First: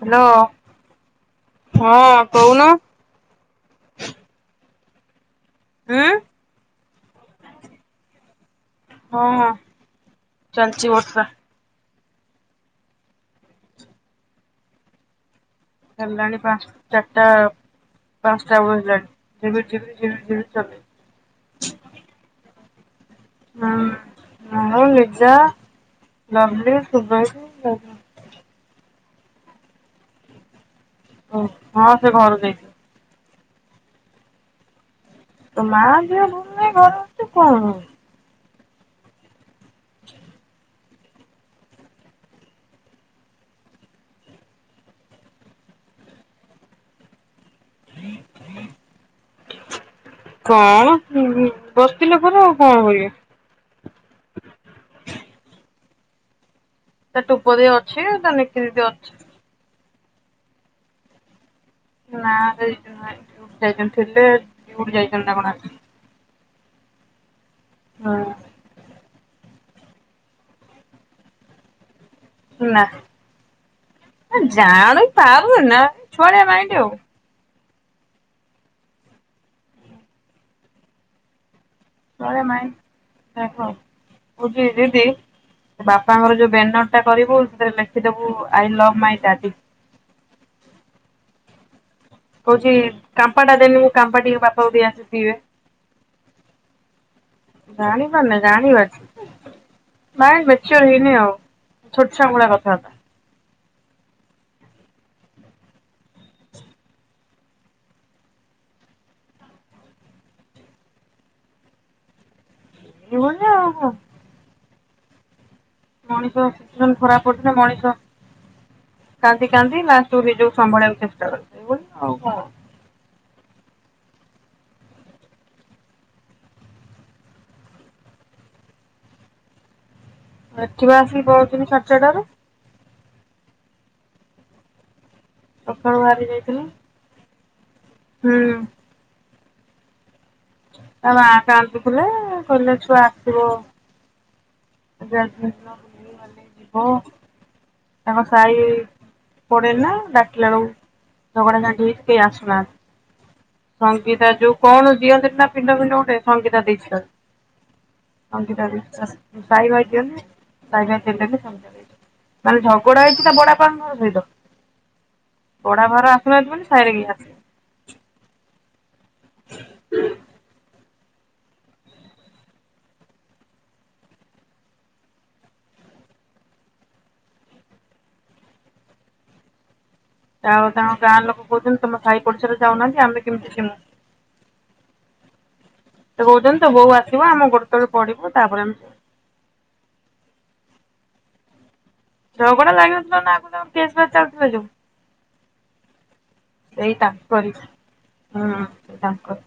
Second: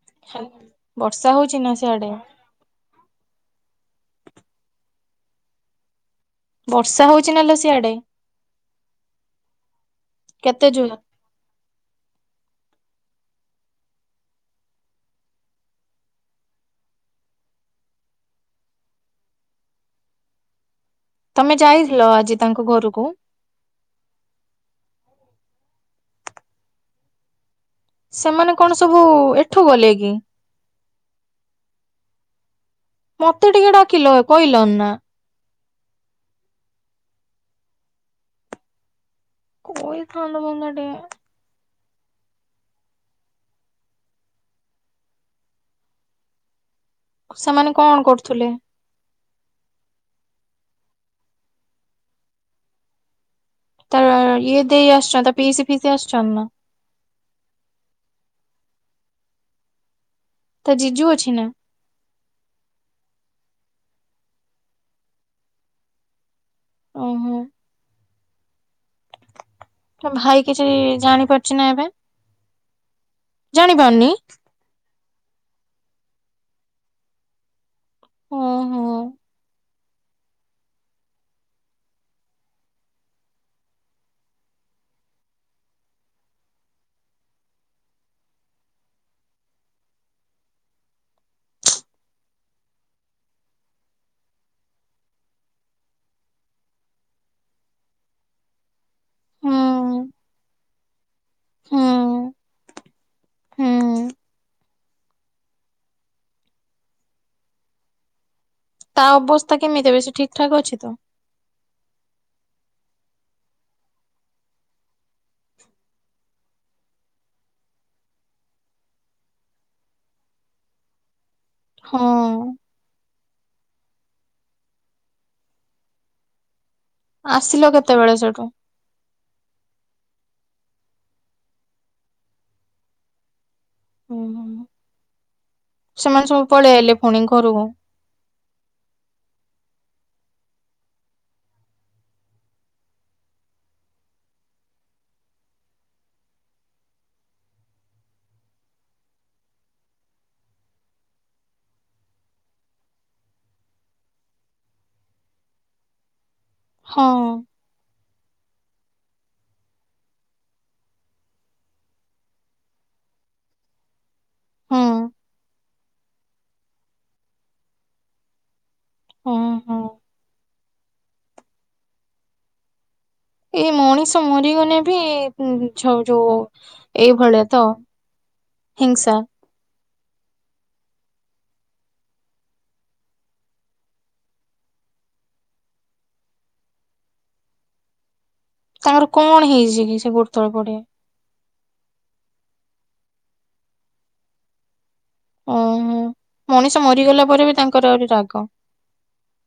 Hello ବର୍ଷା ହଉଛି ନା ହଁ ସିଆଡେ କହୁନ । ଆଁ । ବର୍ଷା ହଉଛି ନା ଲୋ ସିଆଡେ ହଁ ହଁ। କେତେ ଚାନଚି ଜୋର ବତ୍ରା । ହେଲାଣି, ପାଞ୍ଚ, ଚାରିଟା, ପାଞ୍ଚଟା ବେଳୁ ହେଲାଣି, ଝିପି ରି, ଝିପି ରି, ଝିପି ରି ଚଲେଇଛି ୲ ତମେ ଯାଇଥିଲ, ଆଜି ତାଙ୍କ ଘରକୁ? ହଁ, ମୁଁ ଲିଜା, ଲଭଲି, ସୁଭ ସେମାନେ କଣ, ସବୁ ଏଠୁ ଗଲେ, କି? ଓ, ହଁ ସେ, ଘରୁ ଯାଇଛ ମତେ, ଟିକେ ଡାକିଲ, କହିଲନ ନା ୲ ତ ମା ଦିଅ ଭୁଲରେ ଘର ଅଛି କଣ କୋଇ ଥା ଲ ମଙ୍ଗ ଟ ସେମାନେ କଣ, କରୁଥିଲେ? କଣ, ବସି ଥିଲେ ଉପରେ ୲ଆଉ କଣ, କରିବେ? ତା, ଇଏ ଦେଇ ଆସିଛନ୍ତି ୲ତା ପିଇସି, ଫିଇସି ଆସିଛନ୍ତି, ନା? ତା ଟୋପ ଦେଇ, ଅଛି ତା, ନିକି ଦିଦି, ଅଛି ୲ ତା, ଜିଜୁ ଅଛି ନା? ନାଠ ଯାଇଛନ୍ତି ଥିଲେଠ ଯାଇଛନ୍ତି ନା କଣ ଆସି ଓହୋ ୲ ହଁ, ତମ, ଭାଇ କିଛି ଜାଣିପାରୁଛି, ନା ଏବେ? ନା, ଜାଣିପାରୁନି ଜାଣୁ ପାରୁଏନା, ଛୁଆ ଳିଆ ମାଇଣ୍ଡ, ଆଉ ହଁ, ହଁ କହୁଛି, ଦିଦି ବାପାଙ୍କର ଯୋଉ ବ୍ୟାନର ଟା, କରିବୁ ସେଥିରେ ଲେଖିଦବୁ, ଆଇ ଲୋଭ ମାଇଁ, ଡାଡି ୲ କହୁଛି, କାମ୍ପାଟା ଦେନି, ମୁଁ କାମ୍ପା ଟିକେ ବାପାକୁ, ଦେଇ ଆସେ ଟିକେ ୲ ଜାଣି ପାରୁନି, ଜାଣି ପାରୁଛି ୲ ହୁଁ ମାଇଣ୍ଡ, ମ୍ୟାଚର ହେଇନି ଆଉ, ହୁଁ ଛୋଟ ଛୁଆ ଭଳି, କଥାବାର୍ତା ୲ ହୁଁ, ତା ଅବସ୍ଥା, କେମିତି ଏବେ? ସେ ଠିକ୍, ଠାକ୍ ଅଛି ତ? ଏଉ ମଣିଷ, ସିଚୁଏସନ୍ ଖରାପ, ପଡିଥିଲେ ୲ ମଣିଷ କାନ୍ଦି, କାନ୍ଦି, ଲାଷ୍ଟ କୁ ନିଜକୁ ସମ୍ଭାଳିବାକୁ, ଚେଷ୍ଟା କରେ ୲ ହଉ ହଁ ଆସିଲ କେତେବେଳେ, ସେଠୁ? ଏଠି, ବା ଆସିକି ପହଞ୍ଚିଲି, ସାଢେ ଚାରିଟା ରେ ୲ ହୁଁ, ହୁଁ ସକାଳୁ ବାହାରି ସେମାନେ, ସବୁ ଯାଇଥିଲି। ପଳି ଆଇଲେ, ଫୁଣି? କର ହୁଁ, ତା ମା କାନ୍ତିୁଥିଲେ କହିଲେ ଛୁଆ ଆସିବ ଗ ଯିବ ତାଙ୍କ ସାହି ପଡେଇ ନା ଡାକିଲା ବେଳକୁ ଝଗଡା ଝାଟି ହେଇ କେହି ଆସୁନାହାନ୍ତି ସଙ୍ଗୀତା ଯୋଉ, କଣ ଦିଅନ୍ତି ନା ପିଣ୍ଡ, ଫିଣ୍ଡ ଗୋଟେ? ସଂଙ୍ଗୀତା, ଦେଇଛି ତା ହଁ ସାଇ ଭାଇ ଦିଅନ ସାଇ ଭାଇ ନହେଲେ ଝଗଡା ହେଇଛି ତା ବଡାପଙ୍କ ଘର ସହିତ ହୁଁ। ବଡା ଘର ଆସୁନହାଥ ବୋଲି ସାହିରେ କେ ଆସ ହୁଁ ହୁଁ ଏଇ, ମଣିଷ ମରିଗଲେ ବି, ଯୋଉ ଏଇଭଳିଆ ତ, ହିଂସା ୲ ଆଉ ତାଙ୍କ ଗାଁ ଲୋକ କହୁଛନ୍ତି, ତମ ସାହି ପଡିଶାରେ ଯାଉନାହାନ୍ତି ୲ ଆମେ, କେମିତି ଜୀମୂ? ମତେ କହୁଛନ୍ତି, ତୋ ବୋଉ ଆସିବ, ଆମ ଗୋଡ ତଳେ ପଢିବ ୲ ତାଙ୍କର କଣ ହେଇଛି କି ସେ ଗୋଟ ତଳେ ପଡିଆ ରଗଡା ଲାଗିଥିଲା ନା ଆଗ ବା ଚାଥିଲା ଯୋଉ ଓହୋ ମଣିଷ ସେଇ ମରିଗଲା ପରେ ତାଙ୍କରି। ବି ତାଙ୍କର ଆହୁରି ରାଗ। ହୁଁ ତାଙ୍କ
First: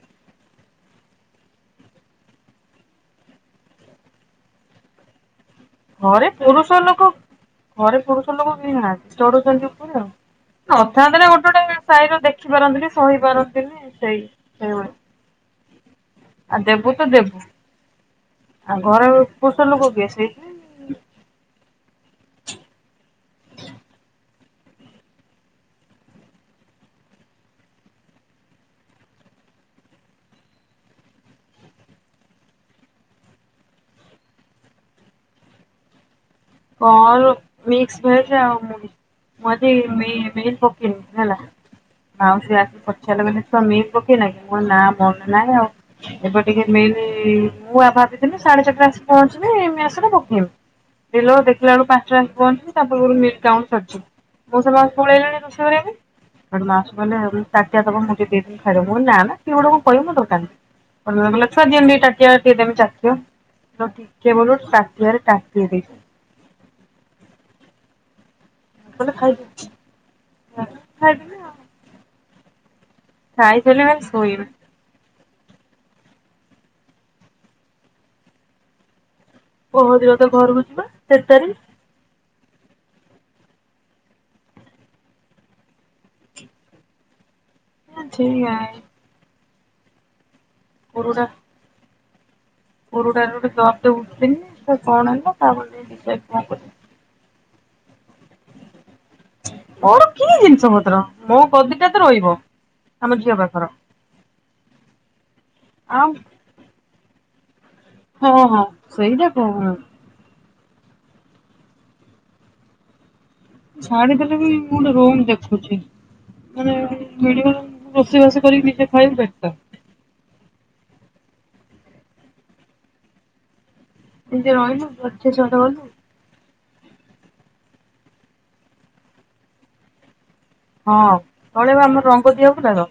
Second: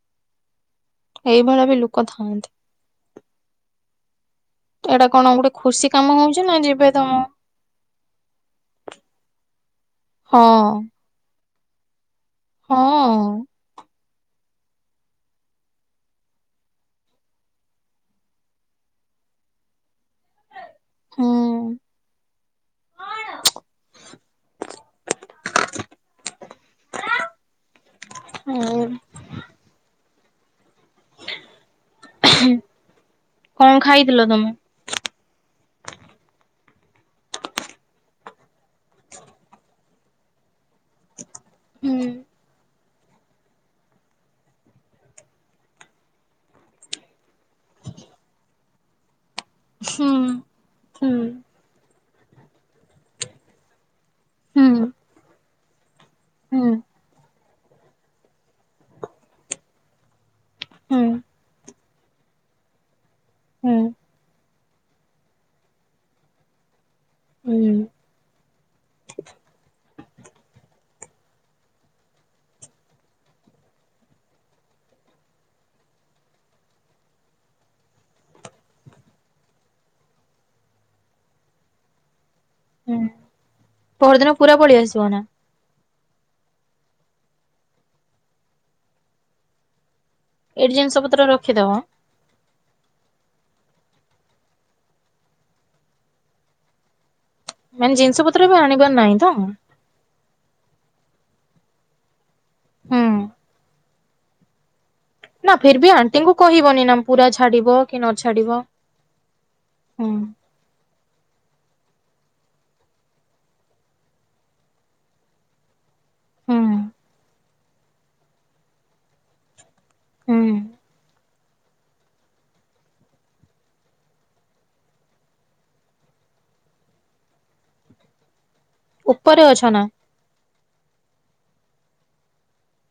ଏଇଭଳି ବି ଲୋକ ଥାଆନ୍ତି। ଏଇଟା କଣ ଗୋଟେ ଖୁସି କାମ ଘରେ ହଉଛି ନା ପୁରୁଷ ଯିବେ ଲୋକ ତମ ଘରେ ପୁରୁଷ ଲୋକ ବି ନାହାନ୍ତି ଚଢୁଛନ୍ତି। ହଁ ଆ ଅଚାତ ଗୋଟେ ଛଟ ସ ଦେଖ ଶଖିପାରନ୍ତିନି ହଁ। ଶୁଣିପାରନ୍ତିନି। ସେଇ ସେଇଭଳି ଆଉ ଦେବୁ ତ ଦେବୁ ଆଉ ଘରେ ପୋଷ ଲୋକ ବିଏ। ହୁଁ [inaudible] ଆ କଣ ଖାଇଥିଲ ତମ ମିକସ ଭେଜ ମ ମ ମେନ ପକି ହେଲା। ହୁଁ ମାଉ ସେ ଆସି ଲ ଦେଖ ମିଲ୍ ପକେଇ ନଁ କି ମୋ ନାଁ ମନ ନାହିଁ ଆଉ ଏବେ ଟିକେ ମିଲ୍ ମୁଁ ଆ ଭାବିଥିଲି ସାଢେ ଚାରିଟା ଆସି ପହଞ୍ଚି ହୁଁ ହୁଁ ତୁମସ ପକମ ଦେଖିଲା ବେକୁ ପାଟାସ ପହଞ୍ଚୁି ତାର ମାଉଟ ସରିଛି ମୋ ସେସ ହୁଁ ସବୁଳେଇଲିଣି ରୋଷେଇ କରରେ ଏଟ ହୁଁ। ମାସ ଭଲେ ଆ ତାିା ଦେବ ମୁଁ ଟିକ ଦେଇଦିନି ଖାଇବ ନା ସେ ଗୋେ କଙ୍କୁ କହିବୁ ହୁଁ ଦୋକାନରେ ଲ ସଜି ଚାମ ଚାଚ ହୁଁ ସ ଠିକ କିଏ ବୁ ସାଧ୍ୟରେ କାକି ଦେ ହୁଁ। କଲେ ଖାଇବ। [inaudible] ସାଇ ଚଲିବ ଶୋଇଲ କହ ଦିବ ତେ ଘରକୁ ଯିବା ସେତ ତାରିଖ ପରରଦିନ ପୁରା ପଳେଇ ଆସିବ ନା। ହଁ ସେଇଆ। ଏଇଠି ଜିନିଷ ପତ୍ର ରଖିଦବ ପୁରୁଡାାରେ ଗୋଟେ ଦରଟ ଉଠନି ସେ କଣ ହେଲା ତାପଡି କଣ କରି ମାନ ଜି ଜଛ ପତ୍ର ବି ଆଣିବାର ନାହିଁ ତ ମୋର କି ଜିନିଷ ପତ୍ର ମୋ କଦିଟା ତ ରହିବ। ଆମେ ଯ ପାଖର ନା ଫର ବି ଆଉ ଆଣ୍ଟିଙ୍କୁ କହିବନି ନା ପୁରା ଛାଡ଼ିବ। ହଁ ହଁ ସେଇଟା [unintelligible] ହୁଁ ଛାଡିଦେଲେ ବି ମୁଁ ଗୋଟେ ରୋମ ଦେଖୁଚି। ହୁଁ [unintelligible] ରୋଷେଇ ବାସ କରିକୁ ନିଜେ ଖାଇ ବେଟର। ହୁଁ। ନିଜେ ରହଲୁ ଯୁଆଡେ ଇଛା ସିଆଡେ ଗଲୁ। ଉପରେ ଅଛ ନା। ହଁ ତଳେ ଆମର ରଙ୍ଗ ଦିଆହୋଇଥିଲା ତ।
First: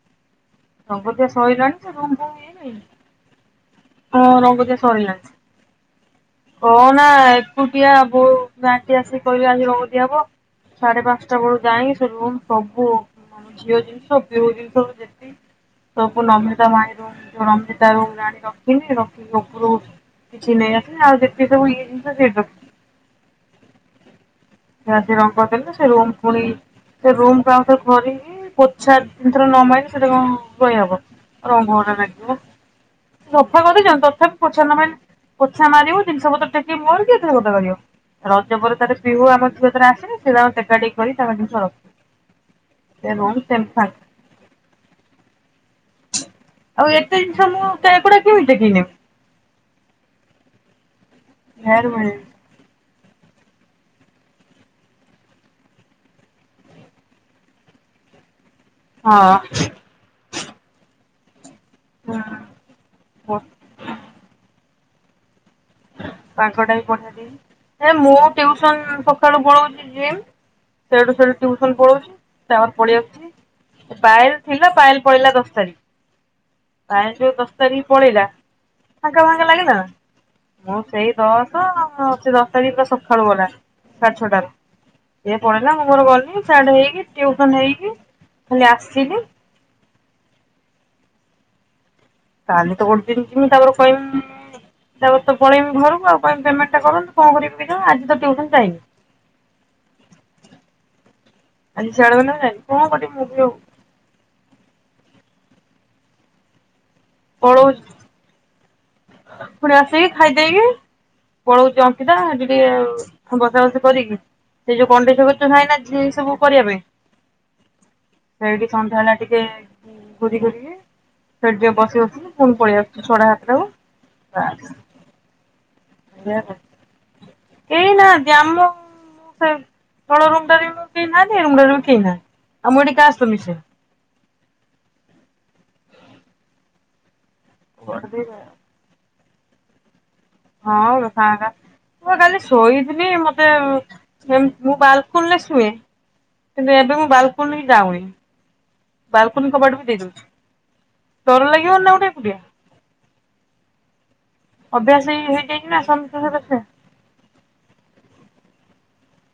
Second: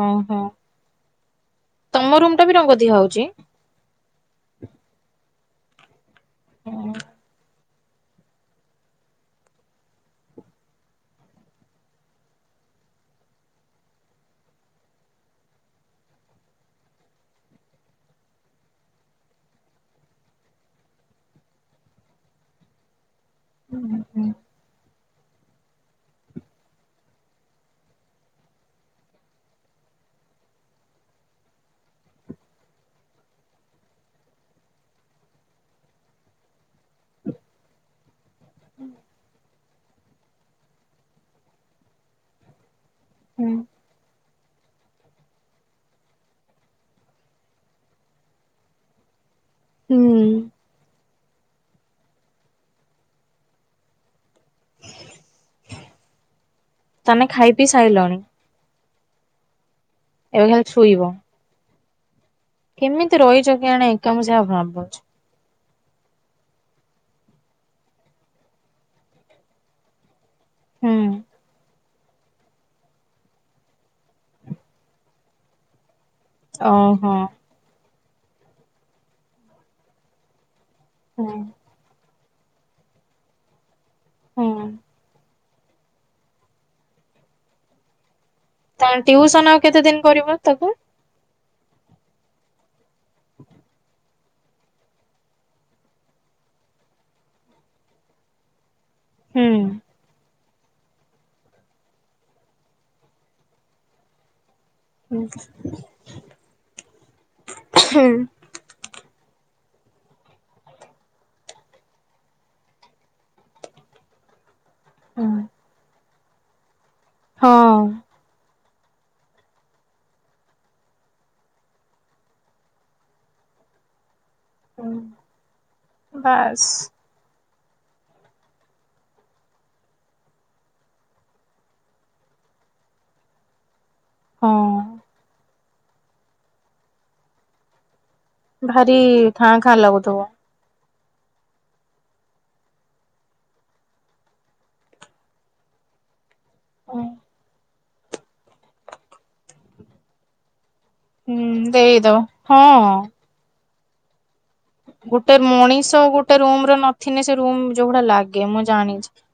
ଓହୋ। ରଙ୍ଗଦିଆ ସରିଲାଣି ଯେ ର ଇ ତମ ରୁମ ଟା ବି ରଙ୍ଗ ନାଇ ଦିଆ ହଉଛି ହଁ ରଙ୍ଗଦିଆ ସରିଲାଣି। ଓ ନା। ଏଟିଆ ଆବଟି ଆସିକି କହି ଆଜି ରଗଦିଆ ହବ ସାଢେ ପାଞ୍ଚଟା ବେଳୁ ଯାଇ ସେ ରୁମ ସବୁ ଝିଅ ଜିନିଷ ପିଉ ଜିନିଷ ଯେତିକି ସବୁ ନମିତା ଭାଇ ରୁମ ରମିତା ରୁମ ଜାଣି ରଖିନି ରଖିକି ଉପରୁ କିଛି ନେଇ ଆ ଆ ଦେଖି ତଏ ଫ ରଖ ସଶ ରାମ। ସେ ରୁମ୍ ପୁଣି ସେ ରୁମ କ ଆଉ ରେ ଧରିକି ପୋଛା ଜିନିଷରେ ନ ମାରି ସେଟା କଣ ରହିହବ ରଙ୍ଗରେ ଲାଗିବ ସଫା କରିେଇ ତଥାପି ପୋଛା ନ ମାଇନି। ଛ ମାରିବ ଜିନିଷ ପତ ଟେକି ମୋର କି ଏେ ଗତ କରିବ। ରଜ ବରତରେ [unintelligible] ଆମର ଆସିଲି ସୋ ଟୋଟେ କରି ତାଙ୍କ ଜିନିଷ ରଖ ସେନ ହୁଁ ସେମପ ଆଉ ଏତେ ଜିନିଷ ମୁଁ ଏକୁଡା କିମିତି କିଣିବି ହୁଁ। ଘରବେଳି। ତାମେ ଖାଇ ପିଇ ସାରିଲଣି। ହଁ। ଏବେ ଖାଲି ସୋଇବ। କେମିତି ହୁଁ ରହିଛ କି କେଆନି ଏକା ମୁଁ ସେହା ଭାବୁ ପାଗଟା ପଠେଇଦି ହେ ମୁଁ ସନ ସଖଳୁ ପଳଉଛି ଜ ହୁଁ ସେଠୁ ସେଠୁ ଟ୍ୟୁସନ ପଲୋଉଛି। ସେମର ପଳେଇଆସଛି ପାଏଲ ଥିଲା ପାଏଲ ପଳେଇିଲା ଦଶ ତାରିଖ ପାୟଲ ଓହୋ ପଳେଇଲା ଦଶ ତାରିଖ। ପଳେଇ ଫାଙ୍କା ଫାଙ୍କା ଲାଗିଲ। ସେଇ ହୁଁ ଦଶ ଦଶ ତାରିଖରେ ସକାଳୁ ଗଲା। ସାଢ଼େ ହୁଁ ଛଅଟାରେ। ପଢିଲା ମୁଁ ଘର ଗଲି ସାଡେ ହେଇକି ଟିୟୁସନ ହେଇକି, ତା ଆସିଲି ଟିଉସନ ଆଉ କେତେ ଦିନ କରିବ ତାକୁ କାଲି ତ ଗୋଟେ ଦିନ ଯମି ତାପରେ କହି ତାପରେ ତ ପଳେଇମି ଘରକୁ ଆଉ କି ପେମେଣ୍ଟ ଟା କରନ୍ତୁ କଣ କରିବି ଆଜି ତ ଟଟିଉସନ ଯାଇନି। ହୁଁ ଆଜି ସିଆଡେ ଗଲୁନା ନାହିଁ କଣ କରିବି ମୁଁ ବି ଆଉ ହୁଁ, ପଳଉଛି ହୁଁ, ପୁଣି ଆସିକି ଖାଇଦେଇକି ପଳଉଛି ଅଙ୍କିତା ଟିକିଏ ବସା ବସି କରିକି ସେଇ ଯଉ କଣ୍ଢେଇ [unintelligible] ସବୁ କରିବା ପାଇଁ। ହଁ, ସେଇଠି ସନ୍ଧ୍ୟା ରେ ଟିକେ ଘୁରି ଘୁରିକି ସେଠି ଟିକେ ବସି ବସିକି ପୁଣି ପଳେଇ ଆସଛି ଛଟା ସାତଟା କୁ ହୁଁ, ବାସ୍, କେ ନାହାନ୍ତି ଆମ ସେ ତଳ ରୁମ୍ ଟାରେ ବି ମୁଁ କେହି ନାହାନ୍ତି ଏ ରୁମ୍ଟା ରେ ବି କେହି ନାହାନ୍ତି ଆଉ ମୁଁ ଏଠି କାସହିତ ମିଶେ। ହଁ, [unintelligible] ଭାରି ଖାଁ ଖାଁ ଲାଗୁଥିବ। ହଁ ଖାଁ ଖାଁ ମୁ କାଲି ଶୋଇଥିଲି ମତେ ସେମ୍ ମୁଁ ବାଲକୋନି ରେ ଶୁଏ। କିନ୍ତୁ ଏବେ ମୁଁ ବାଲକୁନି ଯାଉନି ବାଲକୁନି କବାଟ ବି ଦେଇ ଦଉଛି। ହୁଁ ଦେଇଦଉ ହଁ ଅଭ୍ୟାସ ହେଇ ଗୋଟେ ହେଇଯାଇଛି ନା ମଣିଷ ସମସ୍ତଙ୍କ ସହିତ ଗୋଟେ ଶୋଇବା ରୁମ ରେ ନଥିନେ ସେ ରୁମ ଯୋଉ ଗୁଡା ଲାଗ୍ କେ ମୁଁ ଜାଣିଛି ।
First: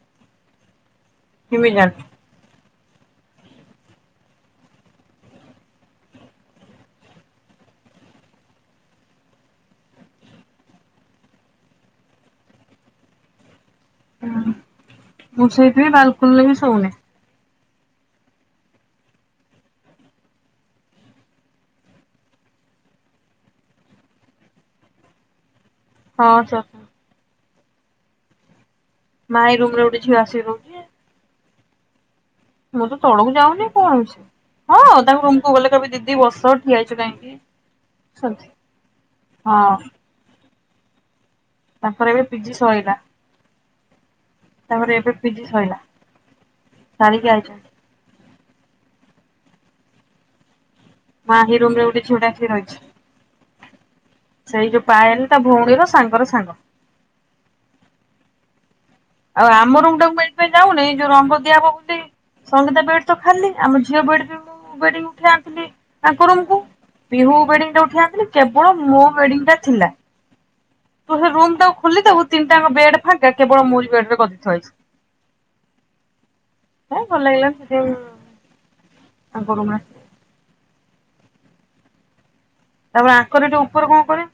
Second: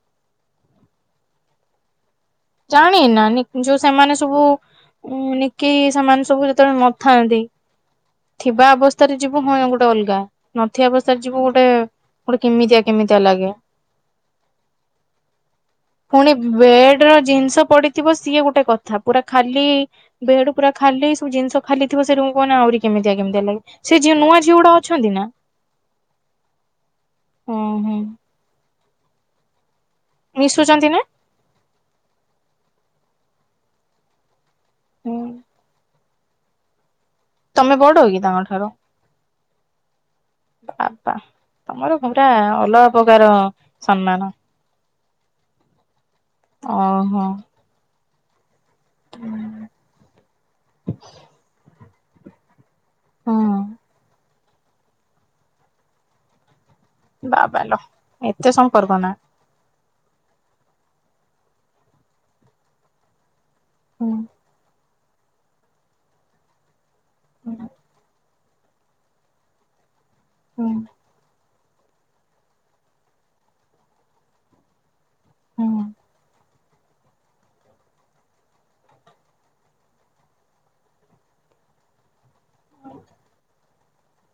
କିମିତି ଜାଣିଲୁ? ଜାଣି ନା ନି ଯୋଉ ସେମାନେ ସବୁ ଉ ନିକି ସେମାନେ ସବୁ ଯେତେବେଳେ ନଥାନ୍ତି ଥିବା ଅବସ୍ଥାରେ ଯିବୁ ହଁ ଗୋଟେ ଅଲଗା ନଥିବା ଅବସ୍ଥାରେ ଯିବୁ ଗୋଟେ ଗୋଟେ କେମିତିଆ କେମିତିଆ ଲାଗେ ହୁଁ ମୁଁ ସେଇଥି ପୁଣି ବାଲକୁନିରେ ସୋଉନି। ବେଡ ର ଜିନିଷ ପଡିଥିବ ସିଏ ଗୋଟେ କଥା ପୁରା ଖାଲି ବେଡ ପୁରା ଖାଲି ସବୁ ଜିନିଷ ଖାଲି ଥିବ ସେ ରୁମ୍ କୁହନା ଆହୁରି କେମିତିଆ କେମିତିଆ ଲାଗେ ସେ ଯେଉ ନୂଆ ଝିଅ ଗୁଡା ଅଛନ୍ତି ନା? ହଁ ଅଛନ୍ତି। ହୁଁ ହୁଁ, ମା ଏ ରୁମ୍ ରେ ଗୋଟେ ଝିଅ ଆସିକି ରହୁଛି ମିଶୁଛନ୍ତି ନା? ମୁଁ ତ ତଳକୁ ଯାଉନି କଣ ଅଛି। ହଁ ହୁଁ ତାଙ୍କୁ ରୁମକୁ ଗଲେ କବି ଦିି କି ବସ ଠିଆହେଇଚ କାହିଁକି ତମେ ବଡ କି ତାଙ୍କ ସେମିତି। ଠାରୁ? ହଁ ଆ ବାପା ତମର ତାଙ୍କର ରୁମ୍ ଏବେ ଟା ପିଜି ଅଲଗା ସଇଲା ପ୍ରକାର ସମ୍ମାନ ରେ ଏବେ ପିଜି ସଇଲା। ଓହୋ। ସାରିକି ଆଇଛନ୍ତି। ହୁଁ। ମାହି ରୁମ ରେ ଗୋଟେ ଝିଅଟେ ଆସିକି ରହିଛି। ହଁ। ସେଇ ଯୋଉ ପାଏଲ ତା ଭଉଣୀ ର ସାଙ୍ଗର ସାଙ୍ଗ। ବାଵାଲୋ ଏତେ ସଂଖ ଆଉ ଆମ ରୁ ମୁ ତ ଏଇଥିପାଇଁ ଯାଉନି ଯୋଉ ରଙ୍ଗ ଦିଆ ବହୁଛି ସଙ୍ଗୀତା ବେଟ ତ ଖାଲି ଆମ ଝିଅ ହୁଁ ବ [unintelligible] [unintelligible] ତାଙ୍କ ରୁମ କୁ ବିିହୁ ହୁଁ ବେଡିଂ ଯଉଠି ଆସିଲି। କେବଳ ମୋ ୱେଡିଙ୍ଗ ଟା ଥିଲା। ହୁଁ। ତୁ ସେ ରୁମ ଟାକୁ ଖୋଲିଦବୁ ତିନିଟା ବେଡ ଫାଙ୍କ କେବଳ ମୁୋ ବେଡ ରେ ଗଦି ଥୁଆ ହେଇଚି। ହୁଁ। ହେ ଭଲ ଲାଗିଲାନି ସେ ତାଙ୍କ ରୁମରେ। ତାପରେ ଆଙ୍କର ଯଉ [unintelligible]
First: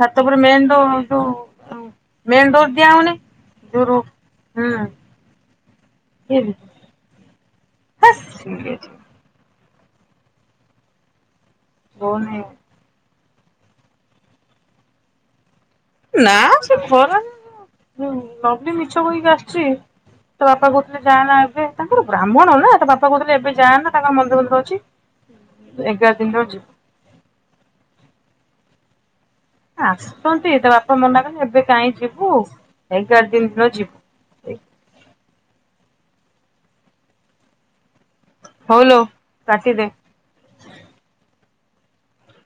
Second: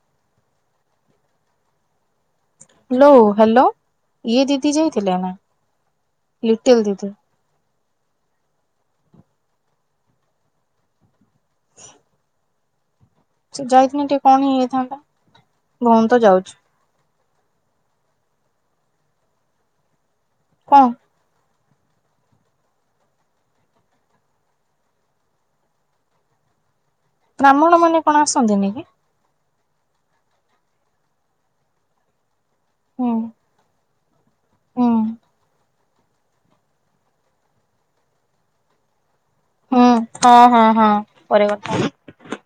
ଛାତ ଉପରେ ମେନ ଡୋର ଯୋଉ ଦିଆ ହାଲୋ ହଉନି ହାଲୋ ରୁ ଇଏ ହୁଁ ଦିଦି ଯାଇଥିଲେ ନା ଲିଟଲି ଦିଦି? ହାସ୍ ସିଏ ଜି ହୁଉନି। ସେ ଯାଇିଥିଲେ ଟିକେ କଣ ହେଇଯାଇଥାନ୍ତା? ଭଉଣୀ ତ ନା ଯାଉଛି ସେ ଖରାରେ ହୁଁ ନବି ମିଛ କହିକି ଆସଛି। ତା ବାପା କଣ କୋଉଥିଲେ ଯାନା ଏବେ ତାଙ୍କର ବ୍ରାହ୍ମଣ ନା ତା ବାପା କହୁଥିଲେ ଏବେ ଯାଆ ନା ତାଙ୍କ ମନ୍ଦିର ଫନ୍ଦିର ଅଛି ଏଗାର ଦିନରେ ଯିବୁ। ବ୍ରାହ୍ମଣ ମାନେ କଣ ଆସନ୍ତିନି କି? ଆଁ ଆସୁଛନ୍ତି ତ ବାପା ମନା କଲେ ଏବେ କାହିଁ ଯିବୁ ହୁଁ ଏଗାର ଦିନ ର ଯିବୁ। ହୁଁ ହଉଲୋ ହୁଁ କାଟିଦେ। ହଁ ହଁ ହଁ ପରେ କଥା ହଉ।